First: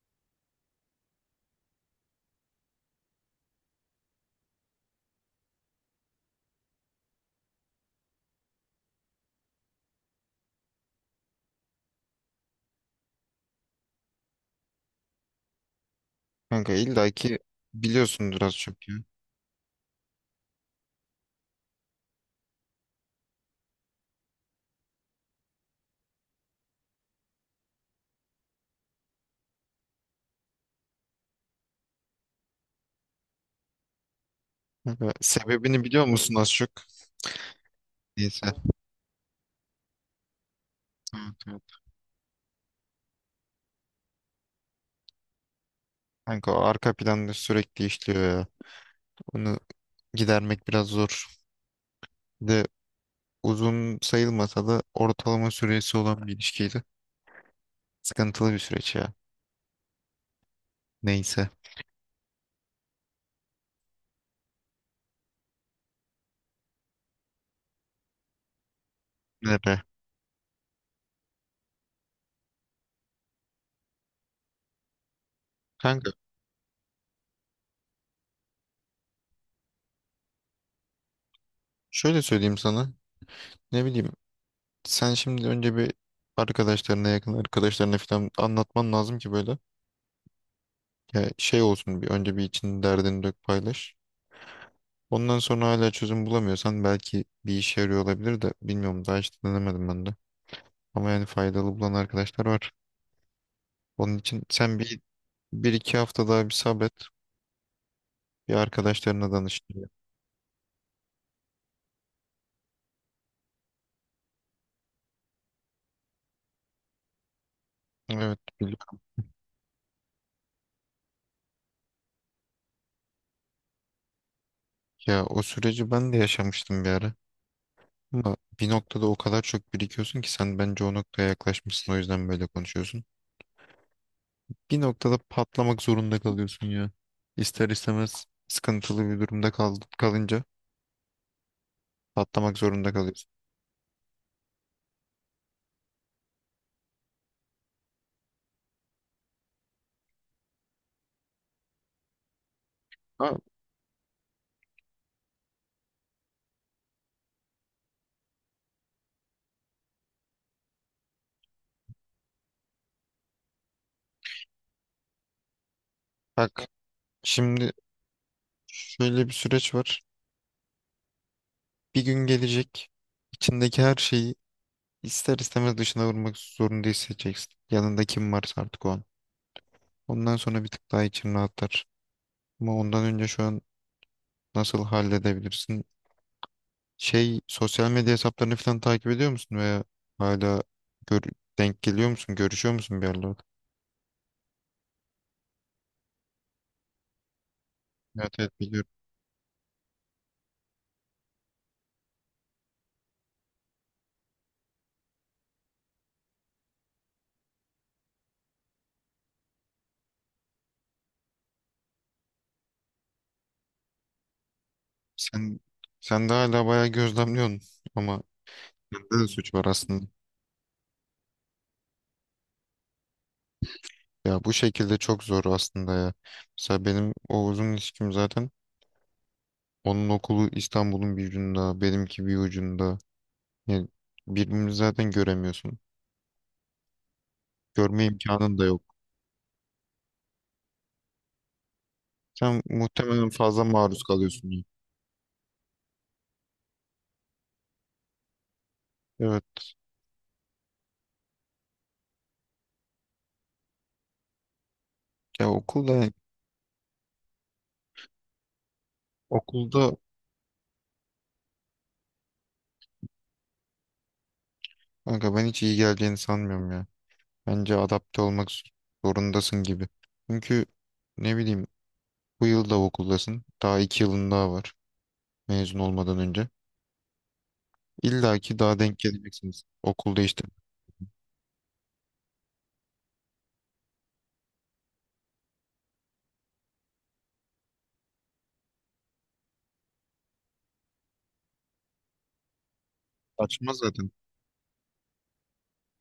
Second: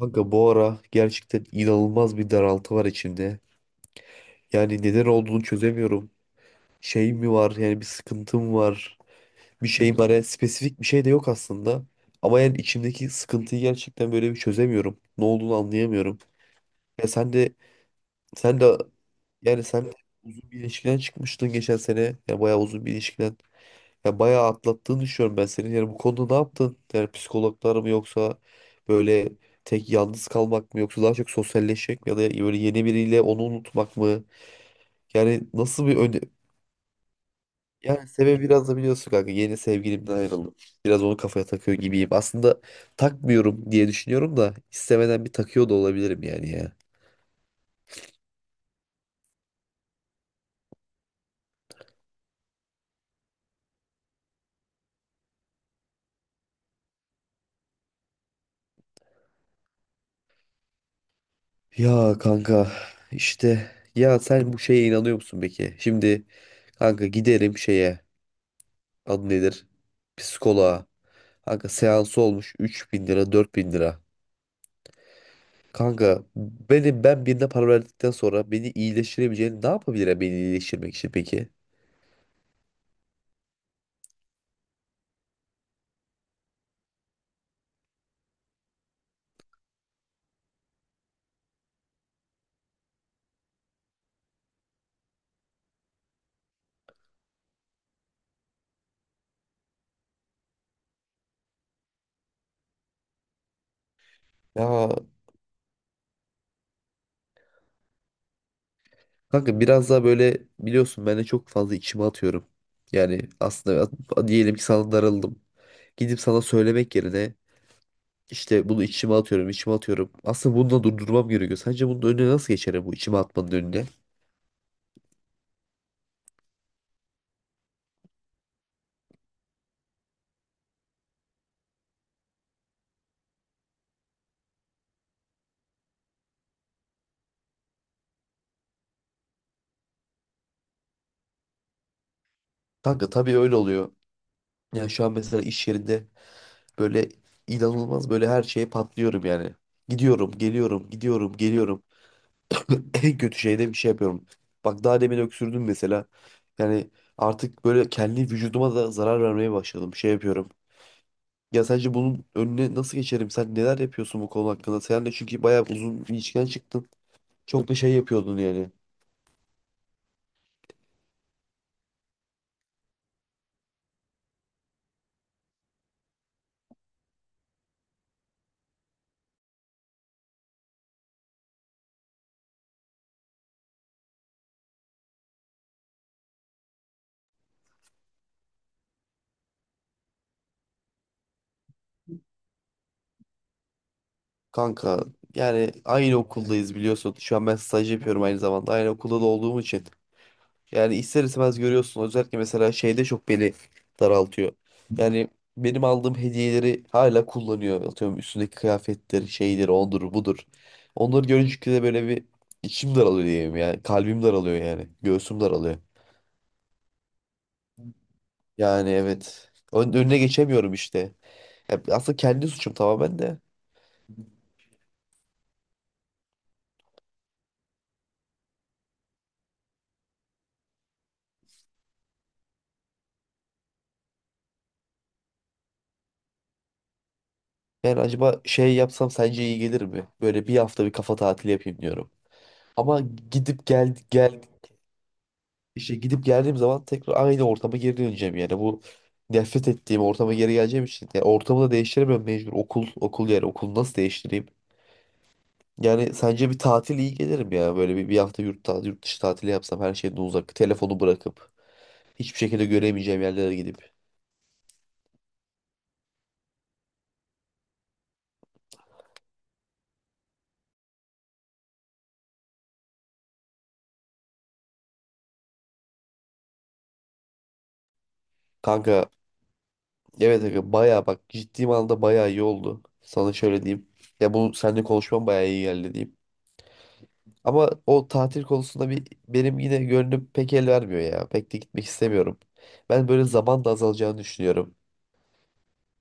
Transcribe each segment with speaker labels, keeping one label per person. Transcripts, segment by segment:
Speaker 1: Kanka bu ara gerçekten inanılmaz bir daraltı var içimde. Yani neden olduğunu çözemiyorum. Şey mi var yani bir sıkıntım var. Bir şey var yani spesifik bir şey de yok aslında. Ama yani içimdeki sıkıntıyı gerçekten böyle bir çözemiyorum. Ne olduğunu anlayamıyorum.
Speaker 2: Kanka
Speaker 1: Ya
Speaker 2: illaki biliyorsundur az
Speaker 1: sen de
Speaker 2: çok ya.
Speaker 1: sen de uzun bir ilişkiden çıkmıştın geçen sene. Ya bayağı uzun bir ilişkiden. Ya bayağı atlattığını düşünüyorum ben senin. Yani bu konuda ne yaptın? Yani psikologlar mı yoksa böyle tek yalnız kalmak mı yoksa daha çok sosyalleşmek mi ya da böyle yeni biriyle onu unutmak mı?
Speaker 2: Kanka,
Speaker 1: Yani
Speaker 2: sebebini
Speaker 1: nasıl bir
Speaker 2: biliyor
Speaker 1: öne...
Speaker 2: musun az çok?
Speaker 1: Yani sebebi
Speaker 2: Neyse.
Speaker 1: biraz da biliyorsun kanka yeni sevgilimden ayrıldım. Biraz onu
Speaker 2: Evet,
Speaker 1: kafaya
Speaker 2: evet.
Speaker 1: takıyor gibiyim. Aslında takmıyorum diye düşünüyorum da istemeden bir takıyor da olabilirim yani
Speaker 2: Kanka o
Speaker 1: ya.
Speaker 2: arka planda sürekli işliyor ya. Onu gidermek biraz zor. Bir de uzun sayılmasa da ortalama süresi olan bir ilişkiydi. Sıkıntılı bir süreç ya. Neyse.
Speaker 1: Ya kanka işte ya sen bu şeye inanıyor musun peki? Şimdi kanka giderim şeye adı
Speaker 2: Ne
Speaker 1: nedir?
Speaker 2: be.
Speaker 1: Psikoloğa. Kanka seansı olmuş 3.000 lira 4.000 lira.
Speaker 2: Kanka
Speaker 1: Kanka ben birine para verdikten sonra beni iyileştirebileceğini ne yapabilir beni iyileştirmek için peki?
Speaker 2: şöyle söyleyeyim sana. Ne bileyim. Sen şimdi önce bir yakın arkadaşlarına falan anlatman lazım ki böyle. Ya şey olsun bir önce bir için derdini dök paylaş. Ondan sonra hala çözüm bulamıyorsan belki bir işe yarıyor olabilir de bilmiyorum daha hiç denemedim ben de. Ama yani faydalı bulan arkadaşlar var. Onun için sen
Speaker 1: Ya
Speaker 2: bir iki hafta daha bir sabret. Bir arkadaşlarına danış.
Speaker 1: kanka
Speaker 2: diye.
Speaker 1: biraz daha böyle biliyorsun ben de çok fazla içime atıyorum. Yani aslında diyelim ki sana darıldım. Gidip sana söylemek yerine
Speaker 2: Evet
Speaker 1: işte bunu
Speaker 2: biliyorum.
Speaker 1: içime atıyorum. Aslında bunu da durdurmam gerekiyor. Sence bunun önüne nasıl geçerim bu içime atmanın önüne?
Speaker 2: Ya o süreci ben de yaşamıştım bir ara. Ama bir noktada o kadar çok birikiyorsun ki sen bence o noktaya yaklaşmışsın o yüzden böyle konuşuyorsun. Bir noktada patlamak zorunda kalıyorsun ya. İster istemez sıkıntılı bir durumda kalınca patlamak zorunda
Speaker 1: Kanka
Speaker 2: kalıyorsun.
Speaker 1: tabii öyle oluyor. Yani şu an mesela iş yerinde böyle inanılmaz böyle her şeye patlıyorum yani. Gidiyorum, geliyorum, gidiyorum, geliyorum. En
Speaker 2: Ama
Speaker 1: kötü şeyde bir şey yapıyorum. Bak daha demin öksürdüm mesela. Yani artık böyle kendi vücuduma da zarar vermeye başladım. Şey yapıyorum. Ya sence bunun önüne nasıl geçerim? Sen neler yapıyorsun bu konu hakkında? Sen de çünkü bayağı uzun bir ilişkiden
Speaker 2: bak,
Speaker 1: çıktın. Çok
Speaker 2: şimdi
Speaker 1: da şey yapıyordun yani.
Speaker 2: şöyle bir süreç var. Bir gün gelecek. İçindeki her şeyi ister istemez dışına vurmak zorunda hissedeceksin. Yanında kim varsa artık o an. Ondan sonra bir tık daha için rahatlar. Ama ondan önce şu an nasıl halledebilirsin? Şey, sosyal medya hesaplarını falan takip ediyor musun veya hala gör- denk geliyor musun? Görüşüyor musun bir yerlerde?
Speaker 1: Kanka yani aynı okuldayız biliyorsun. Şu an ben staj yapıyorum
Speaker 2: Evet,
Speaker 1: aynı
Speaker 2: evet
Speaker 1: zamanda. Aynı
Speaker 2: biliyorum.
Speaker 1: okulda da olduğum için. Yani ister istemez görüyorsun. Özellikle mesela şeyde çok beni daraltıyor. Yani benim aldığım hediyeleri hala kullanıyor. Atıyorum üstündeki kıyafetleri, şeyleri, ondur budur. Onları görünce de böyle bir içim daralıyor diyeyim yani. Kalbim daralıyor yani. Göğsüm
Speaker 2: Sen,
Speaker 1: daralıyor.
Speaker 2: sen de hala bayağı gözlemliyorsun ama
Speaker 1: Yani
Speaker 2: sende de
Speaker 1: evet.
Speaker 2: suç var aslında.
Speaker 1: Önüne geçemiyorum işte. Ya aslında kendi suçum tamamen de.
Speaker 2: Ya bu şekilde çok zor aslında ya. Mesela benim o ilişkim zaten onun okulu İstanbul'un bir ucunda, benimki bir ucunda. Yani birbirini zaten göremiyorsun.
Speaker 1: Yani
Speaker 2: Görme
Speaker 1: acaba
Speaker 2: imkanın da
Speaker 1: şey
Speaker 2: yok.
Speaker 1: yapsam sence iyi gelir mi? Böyle bir hafta bir kafa tatili yapayım diyorum.
Speaker 2: Sen
Speaker 1: Ama
Speaker 2: muhtemelen fazla
Speaker 1: gidip gel
Speaker 2: maruz
Speaker 1: gel
Speaker 2: kalıyorsun ya.
Speaker 1: İşte gidip geldiğim zaman tekrar aynı ortama geri döneceğim yani bu
Speaker 2: Evet.
Speaker 1: nefret ettiğim ortama geri geleceğim için yani ortamı da değiştiremiyorum mecbur okul yani okulu nasıl değiştireyim?
Speaker 2: Ya okulda
Speaker 1: Yani sence bir tatil iyi gelir mi ya böyle bir hafta yurt dışı tatili yapsam
Speaker 2: okulda
Speaker 1: her şeyden uzak telefonu bırakıp hiçbir şekilde göremeyeceğim yerlere gidip.
Speaker 2: kanka ben hiç iyi geleceğini sanmıyorum ya. Bence adapte olmak zorundasın gibi. Çünkü ne bileyim bu yıl da okuldasın. Daha 2 yılın daha var mezun olmadan önce. İlla ki daha denk
Speaker 1: Kanka
Speaker 2: geleceksiniz. Okul
Speaker 1: evet
Speaker 2: değiştirmek
Speaker 1: kanka baya bak ciddi anlamda baya iyi oldu sana şöyle diyeyim ya bu seninle konuşmam baya iyi geldi diyeyim. Ama o tatil konusunda bir benim yine gönlüm pek el vermiyor ya. Pek de gitmek istemiyorum. Ben böyle zaman da
Speaker 2: saçma zaten.
Speaker 1: azalacağını düşünüyorum.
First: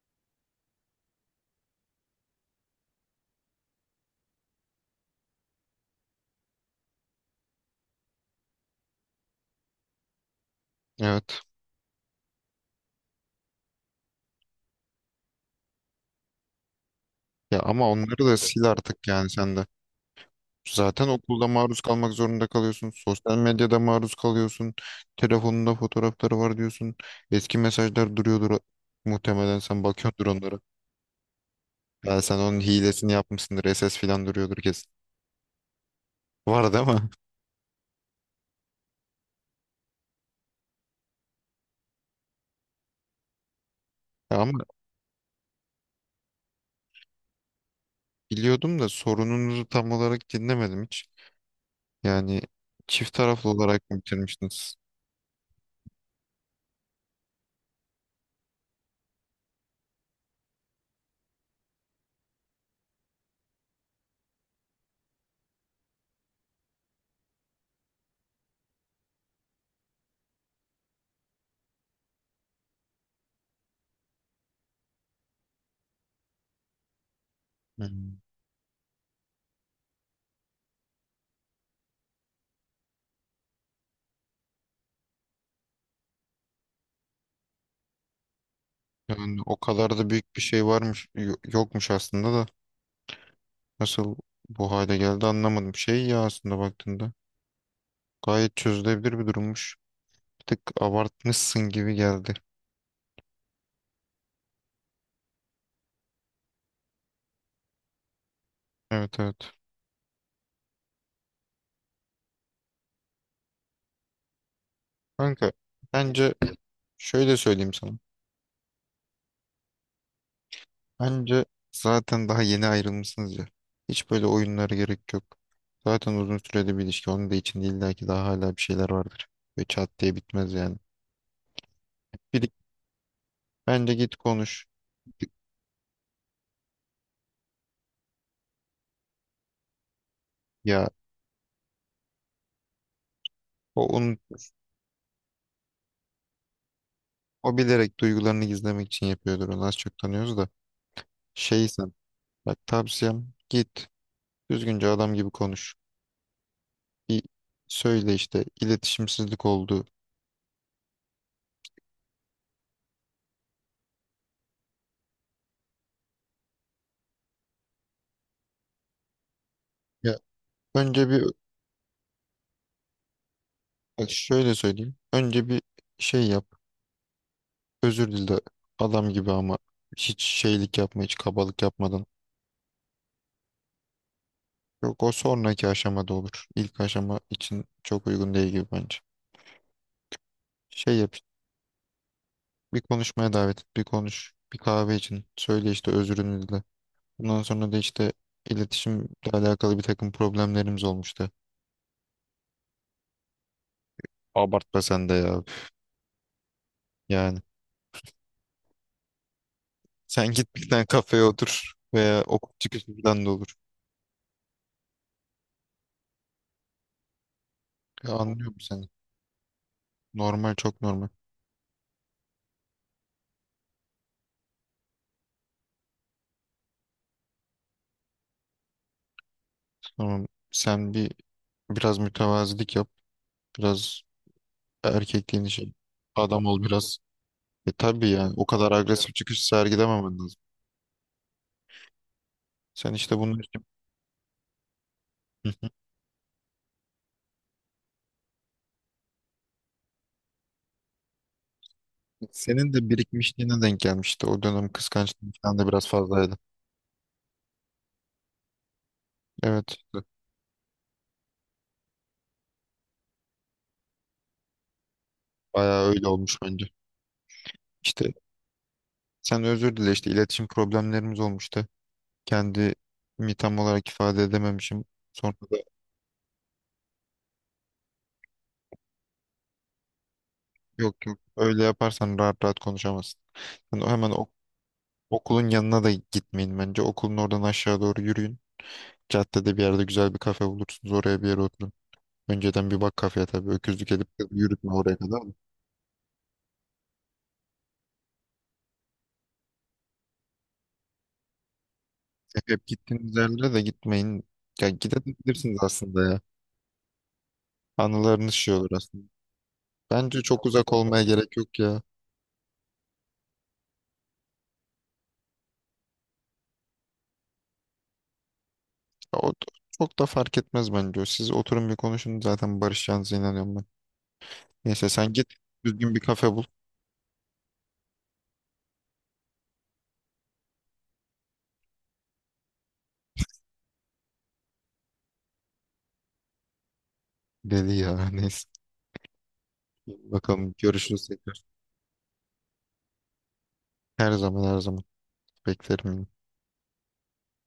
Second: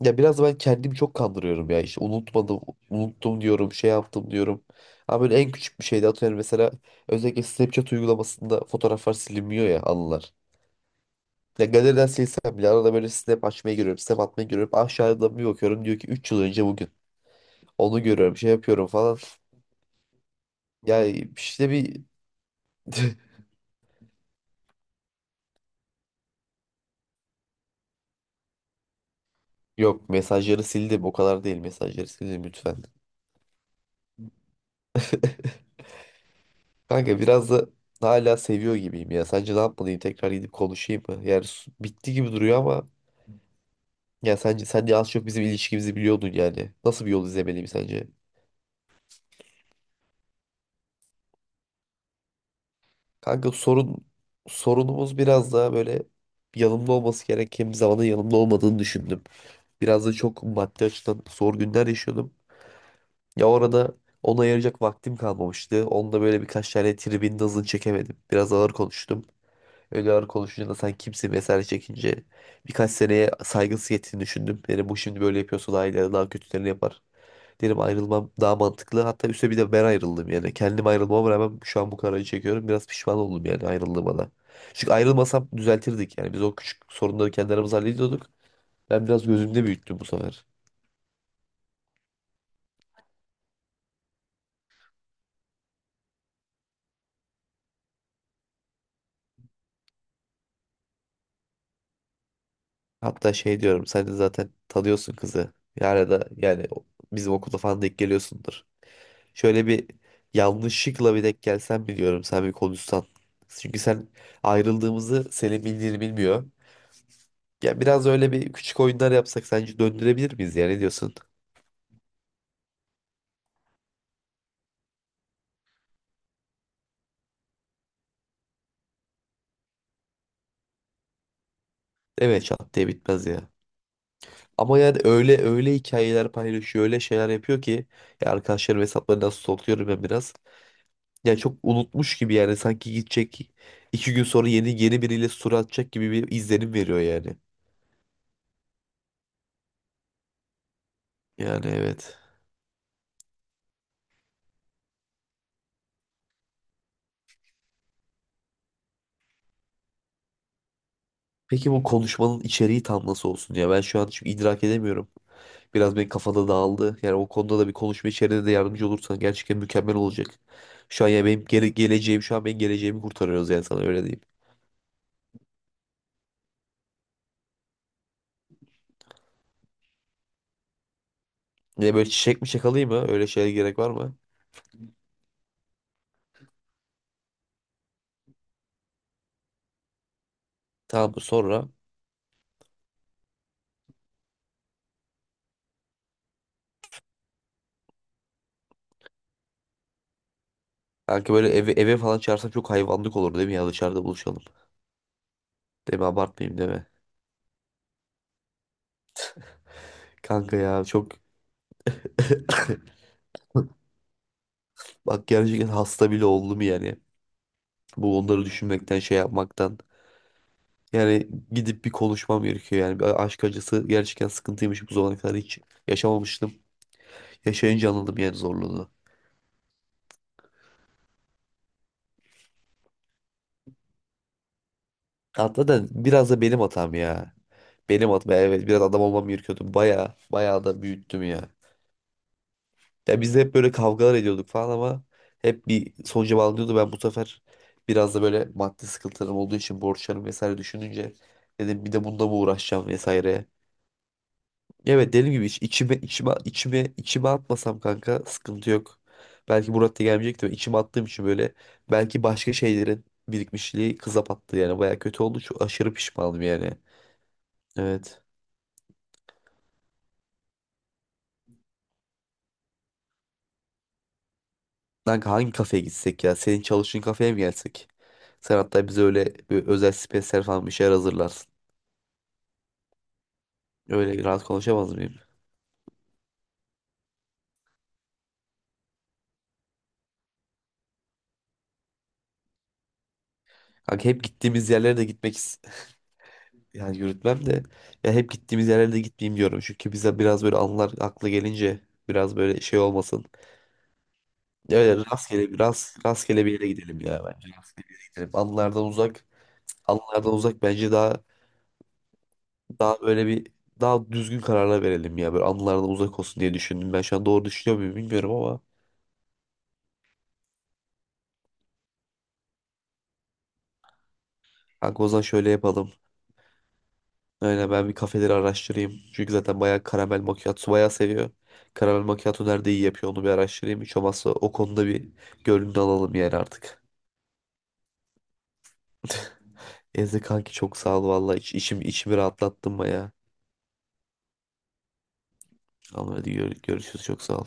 Speaker 1: Ya biraz da ben kendimi çok kandırıyorum ya. İşte unutmadım, unuttum diyorum, şey yaptım diyorum. Ama böyle en küçük bir şeyde atıyorum mesela özellikle Snapchat uygulamasında fotoğraflar silinmiyor ya anılar.
Speaker 2: Evet.
Speaker 1: Ya galeriden silsem bile arada böyle Snap açmaya giriyorum, Snap atmaya giriyorum. Aşağıda bir bakıyorum diyor ki 3 yıl önce bugün.
Speaker 2: Ya ama
Speaker 1: Onu
Speaker 2: onları da
Speaker 1: görüyorum, şey
Speaker 2: sil
Speaker 1: yapıyorum
Speaker 2: artık
Speaker 1: falan.
Speaker 2: yani sen de. Zaten
Speaker 1: Yani
Speaker 2: okulda
Speaker 1: işte
Speaker 2: maruz
Speaker 1: bir
Speaker 2: kalmak zorunda kalıyorsun. Sosyal medyada maruz kalıyorsun. Telefonunda fotoğrafları var diyorsun. Eski mesajlar duruyordur. Muhtemelen sen
Speaker 1: yok
Speaker 2: bakıyordur onlara.
Speaker 1: mesajları sildim. O kadar değil mesajları
Speaker 2: Ya sen
Speaker 1: sildim
Speaker 2: onun
Speaker 1: lütfen.
Speaker 2: hilesini yapmışsındır. SS falan duruyordur kesin. Var değil mi?
Speaker 1: Kanka biraz da hala seviyor gibiyim ya. Sence ne yapmalıyım? Tekrar gidip konuşayım mı? Yani bitti gibi duruyor ama ya
Speaker 2: Ya ama
Speaker 1: sence sen de az çok bizim ilişkimizi biliyordun yani. Nasıl bir yol izlemeliyim sence?
Speaker 2: biliyordum da sorununuzu tam olarak dinlemedim hiç. Yani çift taraflı
Speaker 1: Kanka
Speaker 2: olarak mı
Speaker 1: sorun
Speaker 2: bitirmiştiniz?
Speaker 1: sorunumuz biraz daha böyle yanımda olması gereken bir zamanda yanımda olmadığını düşündüm. Biraz da çok maddi açıdan zor günler yaşıyordum. Ya orada ona ayıracak vaktim kalmamıştı. Onda böyle birkaç tane tribin hızını çekemedim. Biraz ağır konuştum. Öyle ağır konuşunca da sen kimsin vesaire çekince birkaç seneye saygısı yettiğini düşündüm. Dedim bu şimdi böyle yapıyorsa daha ileride daha kötülerini yapar. Dedim
Speaker 2: Hmm.
Speaker 1: ayrılmam daha mantıklı. Hatta üstüne bir de ben ayrıldım yani. Kendim ayrılmama rağmen şu an bu kararı çekiyorum. Biraz pişman oldum yani ayrıldığıma da. Çünkü ayrılmasam düzeltirdik yani. Biz o küçük sorunları kendi aramızda hallediyorduk. Ben biraz
Speaker 2: Yani o
Speaker 1: gözümde
Speaker 2: kadar
Speaker 1: büyüttüm bu
Speaker 2: da büyük bir
Speaker 1: sefer.
Speaker 2: şey varmış, yokmuş aslında da. Nasıl bu hale geldi anlamadım. Şey ya aslında baktığında gayet çözülebilir bir durummuş. Bir tık abartmışsın gibi geldi.
Speaker 1: Hatta şey diyorum sen de zaten tanıyorsun kızı. Yani da yani bizim okulda falan denk geliyorsundur.
Speaker 2: Evet, evet.
Speaker 1: Şöyle bir yanlışlıkla bir denk gelsen biliyorum sen bir konuşsan. Çünkü sen ayrıldığımızı
Speaker 2: Kanka
Speaker 1: Selim bildiğini
Speaker 2: bence
Speaker 1: bilmiyor.
Speaker 2: şöyle söyleyeyim
Speaker 1: Ya
Speaker 2: sana.
Speaker 1: biraz öyle bir küçük oyunlar yapsak sence döndürebilir miyiz ya ne diyorsun?
Speaker 2: Bence zaten daha yeni ayrılmışsınız ya. Hiç böyle oyunlara gerek yok. Zaten uzun süreli bir ilişki. Onun da içinde illa ki daha hala bir şeyler vardır. Ve çat diye bitmez yani.
Speaker 1: Evet
Speaker 2: Bir,
Speaker 1: çat diye bitmez ya.
Speaker 2: bence git konuş.
Speaker 1: Ama yani öyle öyle hikayeler paylaşıyor öyle şeyler yapıyor ki ya arkadaşlarım hesaplarını nasıl stalkluyorum ben biraz.
Speaker 2: Ya
Speaker 1: Ya çok unutmuş gibi yani sanki gidecek
Speaker 2: o,
Speaker 1: iki
Speaker 2: onun,
Speaker 1: gün sonra yeni biriyle story atacak gibi bir izlenim veriyor yani.
Speaker 2: o bilerek duygularını gizlemek için yapıyordur. Onu az çok tanıyoruz da.
Speaker 1: Yani
Speaker 2: Şey sen.
Speaker 1: evet.
Speaker 2: Bak tavsiyem git. Düzgünce adam gibi konuş. Bir söyle işte iletişimsizlik oldu.
Speaker 1: Peki bu konuşmanın içeriği tam nasıl olsun ya? Ben şu an çünkü idrak edemiyorum. Biraz benim kafada dağıldı. Yani o konuda da bir konuşma içeriğinde de yardımcı olursan gerçekten mükemmel
Speaker 2: Ya
Speaker 1: olacak. Şu an
Speaker 2: önce bir
Speaker 1: ya benim geleceğim şu an benim geleceğimi kurtarıyoruz yani sana öyle
Speaker 2: bak
Speaker 1: diyeyim.
Speaker 2: şöyle söyleyeyim. Önce bir şey yap. Özür dile adam gibi ama hiç şeylik yapma, hiç kabalık
Speaker 1: Ne
Speaker 2: yapmadan.
Speaker 1: böyle çiçek mi çakalayım mı? Öyle şeye gerek var mı?
Speaker 2: Yok, o sonraki aşamada olur. İlk aşama için çok uygun değil gibi bence. Şey yap
Speaker 1: Tamam
Speaker 2: işte,
Speaker 1: sonra
Speaker 2: bir konuşmaya davet et, bir konuş. Bir kahve için söyle işte özrünü dile. Bundan sonra da işte iletişimle alakalı bir takım problemlerimiz olmuştu.
Speaker 1: kanka böyle eve falan çağırsam çok hayvanlık olur değil mi ya dışarıda buluşalım.
Speaker 2: Abartma sen de ya.
Speaker 1: Değil mi abartmayayım değil mi?
Speaker 2: Yani. Sen git
Speaker 1: Kanka
Speaker 2: bir tane
Speaker 1: ya çok
Speaker 2: kafeye otur veya okul çıkışından da olur.
Speaker 1: bak gerçekten hasta bile oldum yani.
Speaker 2: Ya
Speaker 1: Bu onları
Speaker 2: anlıyorum seni.
Speaker 1: düşünmekten şey yapmaktan.
Speaker 2: Normal, çok normal.
Speaker 1: Yani gidip bir konuşmam gerekiyor yani. Bir aşk acısı gerçekten sıkıntıymış bu zamana kadar hiç yaşamamıştım. Yaşayınca anladım yani zorluğunu.
Speaker 2: Tamam sen bir biraz mütevazilik yap. Biraz erkekliğini
Speaker 1: Hatta
Speaker 2: şey.
Speaker 1: da biraz da
Speaker 2: Adam
Speaker 1: benim
Speaker 2: ol
Speaker 1: hatam
Speaker 2: biraz.
Speaker 1: ya.
Speaker 2: E tabii
Speaker 1: Benim hatam
Speaker 2: yani o
Speaker 1: evet
Speaker 2: kadar
Speaker 1: biraz adam
Speaker 2: agresif
Speaker 1: olmam
Speaker 2: çıkış
Speaker 1: gerekiyordu. Baya
Speaker 2: sergilememen lazım.
Speaker 1: baya da büyüttüm ya.
Speaker 2: Sen işte
Speaker 1: Ya biz
Speaker 2: bunun
Speaker 1: de hep
Speaker 2: için
Speaker 1: böyle kavgalar ediyorduk falan ama hep
Speaker 2: Hı.
Speaker 1: bir sonuca bağlanıyordu. Ben bu sefer biraz da böyle maddi sıkıntılarım olduğu için borçlarım vesaire düşününce dedim bir de bunda mı
Speaker 2: senin
Speaker 1: uğraşacağım
Speaker 2: de
Speaker 1: vesaire.
Speaker 2: birikmişliğine denk gelmişti. O dönem
Speaker 1: Evet dediğim
Speaker 2: kıskançlığın
Speaker 1: gibi
Speaker 2: falan da biraz
Speaker 1: içime içime
Speaker 2: fazlaydı.
Speaker 1: içime içime atmasam kanka sıkıntı yok.
Speaker 2: Evet
Speaker 1: Belki
Speaker 2: işte
Speaker 1: Murat da gelmeyecekti. Ben içime attığım için böyle belki başka şeylerin birikmişliği kıza battı yani. Baya kötü oldu. Çok
Speaker 2: bayağı
Speaker 1: aşırı
Speaker 2: öyle olmuş
Speaker 1: pişmanım
Speaker 2: bence.
Speaker 1: yani.
Speaker 2: İşte
Speaker 1: Evet.
Speaker 2: sen özür dile işte iletişim problemlerimiz olmuştu. Kendimi tam olarak ifade edememişim.
Speaker 1: Kanka
Speaker 2: Sonra
Speaker 1: hangi
Speaker 2: da.
Speaker 1: kafeye gitsek ya? Senin çalıştığın kafeye mi gelsek? Sen hatta bize öyle bir özel spesyal falan bir şeyler
Speaker 2: Yok, yok.
Speaker 1: hazırlarsın.
Speaker 2: Öyle yaparsan rahat rahat konuşamazsın. Yani hemen
Speaker 1: Öyle rahat konuşamaz mıyım?
Speaker 2: okulun yanına da gitmeyin bence. Okulun oradan aşağı doğru yürüyün. Caddede bir yerde güzel bir kafe bulursunuz. Oraya bir yere oturun. Önceden bir bak kafeye tabii. Öküzlük
Speaker 1: Kanka
Speaker 2: edip
Speaker 1: hep gittiğimiz
Speaker 2: yürütme oraya
Speaker 1: yerlere de
Speaker 2: kadar da.
Speaker 1: gitmek istiyorum. Yani yürütmem de ya hep gittiğimiz yerlerde gitmeyeyim diyorum. Çünkü bize biraz böyle anılar aklı gelince biraz
Speaker 2: Hep,
Speaker 1: böyle
Speaker 2: hep
Speaker 1: şey
Speaker 2: gittiğiniz
Speaker 1: olmasın.
Speaker 2: yerlere de gitmeyin. Ya
Speaker 1: Öyle
Speaker 2: gidebilirsiniz aslında ya.
Speaker 1: rastgele bir yere gidelim ya bence. Gidelim.
Speaker 2: Anılarınız şey olur aslında. Bence
Speaker 1: Anılardan
Speaker 2: çok
Speaker 1: uzak
Speaker 2: uzak
Speaker 1: bence
Speaker 2: olmaya
Speaker 1: daha
Speaker 2: gerek yok ya. Ya
Speaker 1: daha böyle bir daha düzgün kararlar verelim ya. Böyle anılardan uzak olsun diye düşündüm. Ben şu an doğru düşünüyor muyum bilmiyorum ama
Speaker 2: O da- çok da fark etmez bence. O. Siz oturun bir konuşun zaten barışacağınıza inanıyorum ben. Neyse
Speaker 1: kanka o
Speaker 2: sen
Speaker 1: zaman
Speaker 2: git
Speaker 1: şöyle yapalım.
Speaker 2: düzgün bir kafe bul.
Speaker 1: Aynen ben bir kafeleri araştırayım. Çünkü zaten bayağı karamel macchiato bayağı seviyor. Karamel macchiato nerede iyi yapıyor onu bir araştırayım. Hiç olmazsa o konuda bir gönlünü alalım yani artık.
Speaker 2: Deli ya neyse.
Speaker 1: Ezdi
Speaker 2: Bakalım
Speaker 1: kanki çok sağ
Speaker 2: görüşürüz
Speaker 1: ol valla.
Speaker 2: tekrar.
Speaker 1: İçimi rahatlattın baya.
Speaker 2: Her zaman, her zaman beklerim yine.
Speaker 1: Tamam hadi görüşürüz çok sağ ol.